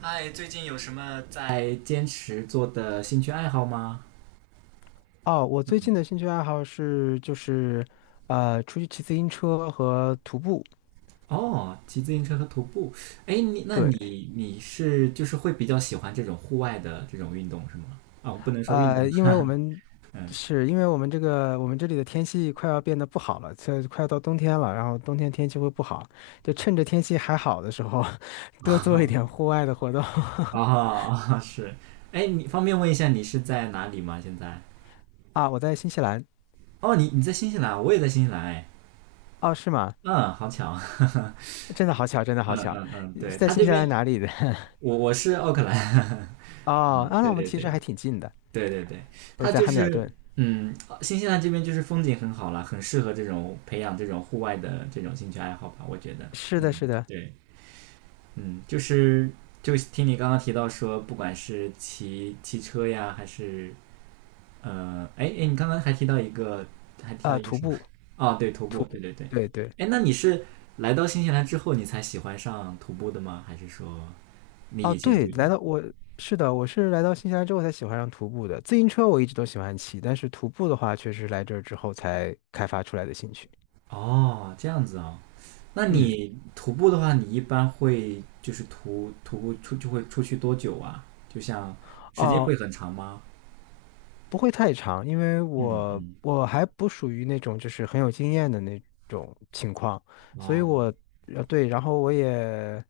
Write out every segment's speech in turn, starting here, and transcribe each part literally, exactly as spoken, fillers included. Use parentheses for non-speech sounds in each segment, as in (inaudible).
嗨，最近有什么在坚持做的兴趣爱好吗？哦，我最嗯，近的兴趣爱好是就是呃出去骑自行车和徒步。哦，骑自行车和徒步。哎，你那对，你你是就是会比较喜欢这种户外的这种运动是吗？啊、我不能说运动，呃，因为我们 (laughs) 嗯，是因为我们这个我们这里的天气快要变得不好了，快快要到冬天了，然后冬天天气会不好，就趁着天气还好的时候 (laughs) 多做一点啊户外的活动。啊是。哎，你方便问一下你是在哪里吗？现在？(laughs) 啊，我在新西兰。哦，你你在新西兰，我也在新西兰。哎，哦，是吗？嗯，好巧。(laughs) 真的好巧，真的好嗯巧，嗯嗯，对，在他新这西边兰哪里的？(laughs) 我我是奥克兰。(laughs) 哦，嗯，啊，那对我们对其实对。还挺近的。对对对，我它在就汉密尔是顿。嗯，新西兰这边就是风景很好啦，很适合这种培养这种户外的这种兴趣爱好吧，我觉得。是的，嗯，是的，对，嗯，就是就听你刚刚提到说，不管是骑骑车呀，还是呃，哎哎，你刚刚还提到一个，还提到啊，一个徒什么？步，哦，对，徒徒步，对步，对对。对对。哎，那你是来到新西兰之后你才喜欢上徒步的吗？还是说你哦，以前对，就有？来到我是的，我是来到新西兰之后才喜欢上徒步的。自行车我一直都喜欢骑，但是徒步的话，确实来这儿之后才开发出来的兴趣。哦，这样子啊？那嗯，你徒步的话，你一般会就是徒徒步出就会出去多久啊？就像时间哦，会很长吗？不会太长，因为嗯我嗯，我还不属于那种就是很有经验的那种情况，所以哦我呃对，然后我也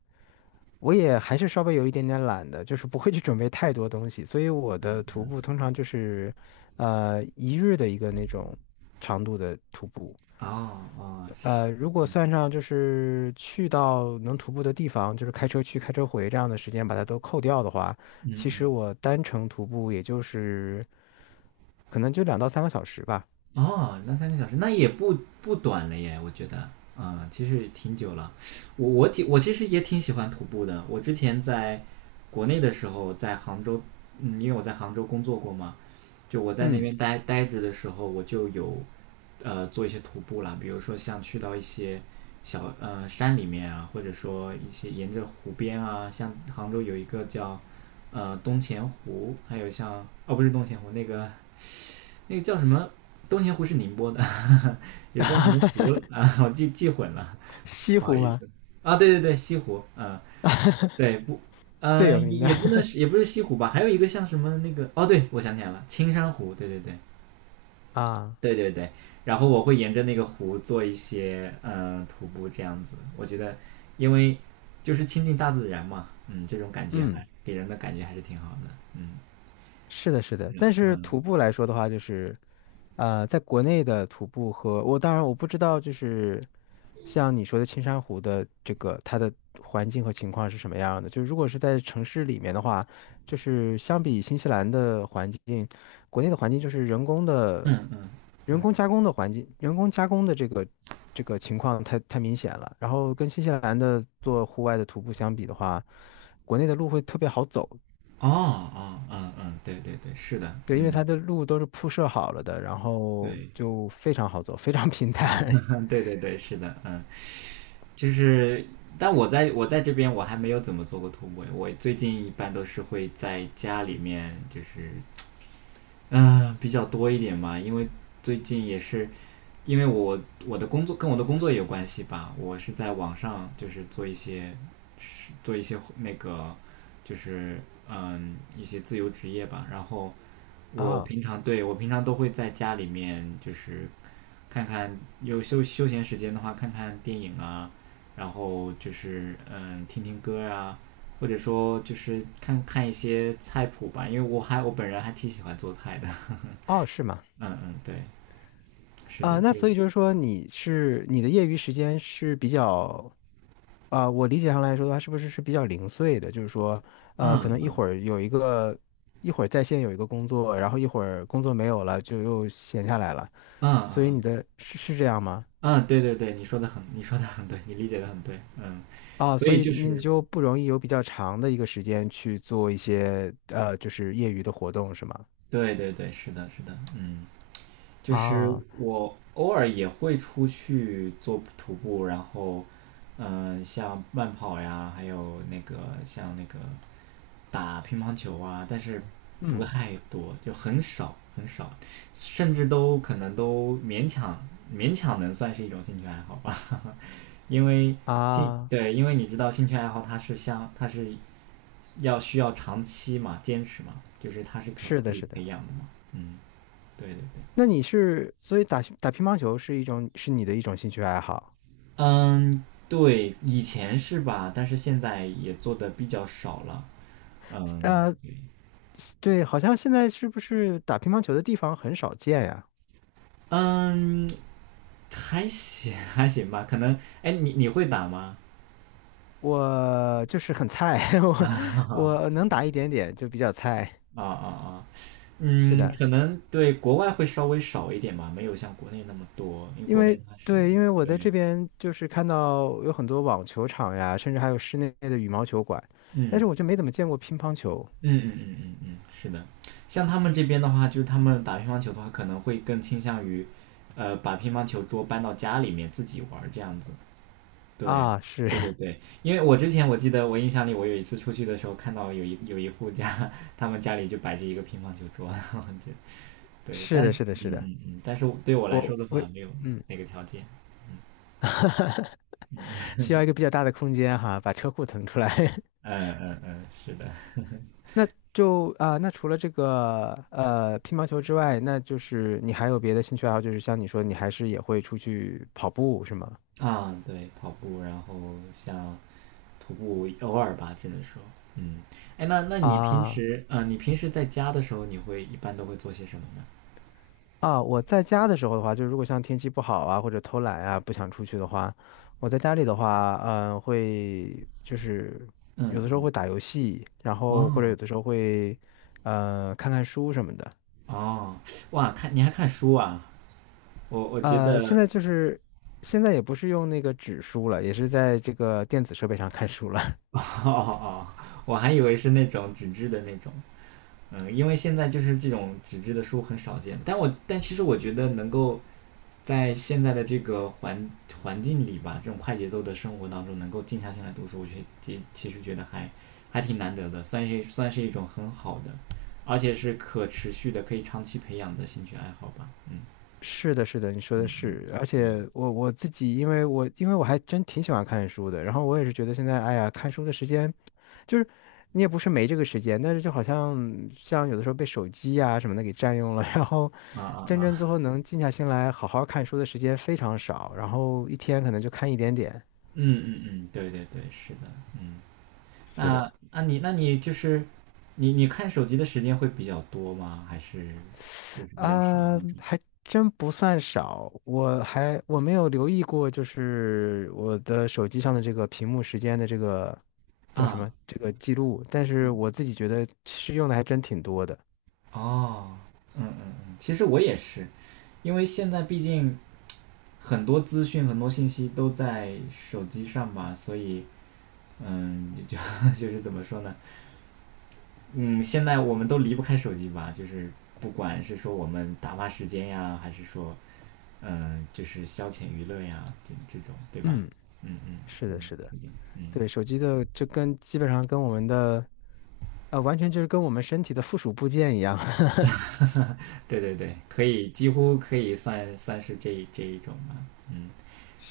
我也还是稍微有一点点懒的，就是不会去准备太多东西，所以我的徒步通常就是呃一日的一个那种长度的徒步。哦哦，呃，如果算上就是去到能徒步的地方，就是开车去、开车回这样的时间，把它都扣掉的话，嗯其实嗯，我单程徒步也就是可能就两到三个小时吧。哦，那三个小时那也不不短了耶，我觉得，嗯，其实挺久了。我我挺我其实也挺喜欢徒步的。我之前在国内的时候，在杭州，嗯，因为我在杭州工作过嘛，就我在那嗯，边待待着的时候，我就有呃做一些徒步啦，比如说像去到一些小呃山里面啊，或者说一些沿着湖边啊，像杭州有一个叫呃东钱湖，还有像哦不是东钱湖，那个那个叫什么？东钱湖是宁波的，(laughs) 有叫什么湖啊？(laughs) 我记记混了，西不好湖意嘛，思啊。对对对，西湖，嗯、对不，最有嗯、名的 也不能 (laughs) 是也不是西湖吧？还有一个像什么那个哦，对我想起来了，青山湖，对对对，啊，对对对，然后我会沿着那个湖做一些嗯、呃徒步这样子，我觉得因为就是亲近大自然嘛，嗯，这种感觉还嗯，给人的感觉还是挺好的，嗯，是的，是的。是的，但是嗯徒步来说的话，就是呃，在国内的徒步和我当然我不知道，就是像你说的青山湖的这个它的环境和情况是什么样的。就如果是在城市里面的话，就是相比新西兰的环境，国内的环境就是人工的、嗯嗯，人工加工的环境，人工加工的这个这个情况太太明显了。然后跟新西兰的做户外的徒步相比的话，国内的路会特别好走。哦哦嗯嗯，对对对，是的，对，因为嗯，它的路都是铺设好了的，然后对，就非常好走，非常 (laughs) 平坦。(laughs) 对对对，是的，嗯，就是。但我在我在这边我还没有怎么做过徒步，我最近一般都是会在家里面，就是嗯、呃比较多一点嘛，因为最近也是因为我我的工作跟我的工作也有关系吧，我是在网上就是做一些做一些那个就是嗯一些自由职业吧，然后我啊平常对我平常都会在家里面就是看看有休休闲时间的话看看电影啊，然后就是嗯听听歌啊，或者说就是看看一些菜谱吧，因为我还我本人还挺喜欢做菜的，哦，是吗？(laughs) 嗯嗯对，是啊、的，那就所以就是说，你是你的业余时间是比较啊、我理解上来说的话，是不是是比较零碎的？就是说，呃，可嗯能一会嗯儿有一个，一会儿在线有一个工作，然后一会儿工作没有了，就又闲下来了。嗯所以嗯。你嗯的是是这样吗？嗯，对对对，你说的很，你说的很对，你理解的很对，嗯，啊、所所以以就那你是，就不容易有比较长的一个时间去做一些呃，就是业余的活动，是吗？对对对，是的，是的，嗯，就是啊，我偶尔也会出去做徒步，然后，嗯、像慢跑呀，还有那个像那个打乒乓球啊，但是不嗯太多，就很少很少，甚至都可能都勉强勉强能算是一种兴趣爱好吧，(laughs) 因为兴，啊，对，因为你知道兴趣爱好它是相，它是要需要长期嘛，坚持嘛，就是它是可是可的，以是的。培养的嘛。嗯，对对对，那你是，所以打打乒乓球是一种，是你的一种兴趣爱好。嗯，对，以前是吧，但是现在也做的比较少了。嗯呃，对，好像现在是不是打乒乓球的地方很少见呀？嗯，还行 (laughs) 还行吧，可能哎，你你会打吗？我就是很菜，(laughs) (laughs) 我啊我能打一点点，就比较菜。啊啊啊嗯，是的，可能对国外会稍微少一点吧，没有像国内那么多，因为因国为内它是对，因为我在这对，边就是看到有很多网球场呀，甚至还有室内的羽毛球馆，但嗯。是我就没怎么见过乒乓球嗯嗯嗯嗯嗯，是的。像他们这边的话，就是他们打乒乓球的话，可能会更倾向于，呃，把乒乓球桌搬到家里面自己玩儿这样子。对，啊。是 对对对，因为我之前我记得我印象里，我有一次出去的时候看到有一有一户家，他们家里就摆着一个乒乓球桌，(laughs) 然后就 (laughs) 对，是但的，嗯是的，是的，嗯嗯，但是对我来我说的我话，没有嗯，那个条件。需要一个比较大的空间哈，把车库腾出来。(laughs) 嗯嗯嗯，是的。那就啊、呃那除了这个呃乒乓球之外，那就是你还有别的兴趣爱好，就是像你说，你还是也会出去跑步，是吗？啊，对，跑步，然后像徒步，偶尔吧，只能说，嗯，哎，那那你平啊时，嗯，你平时在家的时候，你会一般都会做些什么呢？啊，我在家的时候的话，就是如果像天气不好啊，或者偷懒啊，不想出去的话，我在家里的话，嗯、会就是嗯有的时候嗯，会打游戏，然后或者有哦的时候会呃看看书什么的。哦，哇，看你还看书啊？我我觉呃，现得，在就是现在也不是用那个纸书了，也是在这个电子设备上看书了。(laughs) 哦哦，我还以为是那种纸质的那种，嗯，因为现在就是这种纸质的书很少见，但我但其实我觉得能够在现在的这个环环境里吧，这种快节奏的生活当中，能够静下心来读书，我觉得其其实觉得还还挺难得的，算是算是一种很好的，而且是可持续的、可以长期培养的兴趣爱好吧。嗯是的，是的，你说的嗯嗯，是，而对。且我我自己，因为我因为我还真挺喜欢看书的，然后我也是觉得现在，哎呀，看书的时间就是你也不是没这个时间，但是就好像像有的时候被手机啊什么的给占用了，(laughs) 然后啊真啊正最后啊！能静下心来好好看书的时间非常少，然后一天可能就看一点点。嗯嗯嗯，对对对，是的。嗯，是的。那那你那你就是你你看手机的时间会比较多吗？还是就是比较少啊，那种还真不算少，我还我没有留意过，就是我的手机上的这个屏幕时间的这个叫什啊？么这个记录，但是我自己觉得其实用的还真挺多的。哦，嗯嗯嗯，其实我也是，因为现在毕竟很多资讯、很多信息都在手机上吧，所以嗯，就就 (laughs) 是怎么说呢？嗯，现在我们都离不开手机吧，就是不管是说我们打发时间呀，还是说嗯，就是消遣娱乐呀，这这种对吧？嗯，嗯嗯是的，嗯，是的，确定，嗯，对，手机的就跟基本上跟我们的呃，完全就是跟我们身体的附属部件一样。(laughs) (laughs) 对对对，可以，几乎可以算算是这这一种吧，嗯。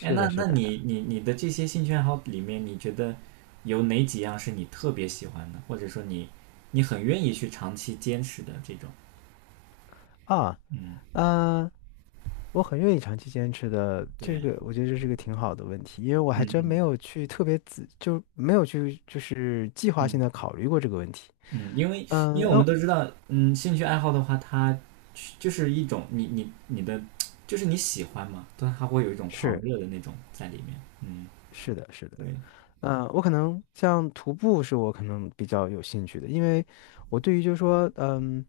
哎，那的，是那的。你你你的这些兴趣爱好里面，你觉得有哪几样是你特别喜欢的，或者说你你很愿意去长期坚持的这种？啊，嗯，嗯、我很愿意长期坚持的，这对，个我觉得这是个挺好的问题，因为我还嗯真没嗯有去特别仔，就没有去就是计划性嗯的考虑过这个问题。嗯，因为嗯，因为我们哦，都知道，嗯，兴趣爱好的话，它就是一种你你你的，就是你喜欢嘛，但它会有一种狂是热的那种在里面。嗯，是的，是的，对，嗯，我可能像徒步是我可能比较有兴趣的，因为我对于就是说，嗯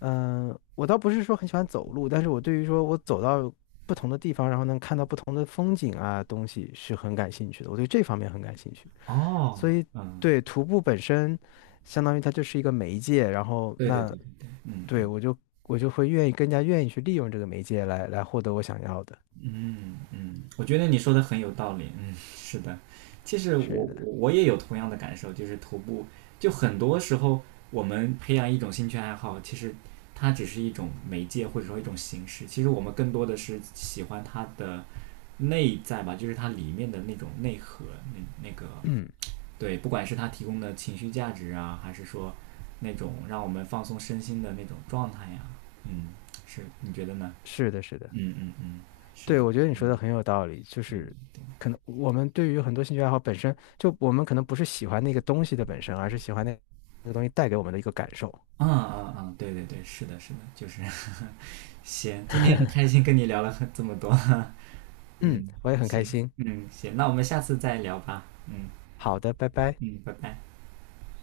嗯，呃我倒不是说很喜欢走路，但是我对于说我走到不同的地方，然后能看到不同的风景啊东西是很感兴趣的，我对这方面很感兴趣。哦，所以嗯，对徒步本身，相当于它就是一个媒介，然后对对那对对对，对嗯。我就我就会愿意更加愿意去利用这个媒介来来获得我想要的。嗯嗯，我觉得你说的很有道理。嗯，是的，其实我是的，我我也有同样的感受，就是徒步，就很多时候我们培养一种兴趣爱好，其实它只是一种媒介或者说一种形式，其实我们更多的是喜欢它的内在吧，就是它里面的那种内核，那那个嗯，对，不管是它提供的情绪价值啊，还是说那种让我们放松身心的那种状态呀、嗯，是，你觉得呢？(clears throat) 是的，是的，嗯嗯嗯，是对，的，我觉得你说嗯。的很有道理，就对对是对，可能我们对于很多兴趣爱好本身，就我们可能不是喜欢那个东西的本身，而是喜欢那那个东西带给我们的一个感受。嗯嗯嗯，对对对，是的，是的，就是 (laughs) 行，今天很开心跟你聊了很这么多，(laughs) 嗯，嗯，我也很开行，心。嗯，行，那我们下次再聊吧，嗯好的，拜拜。嗯，拜拜。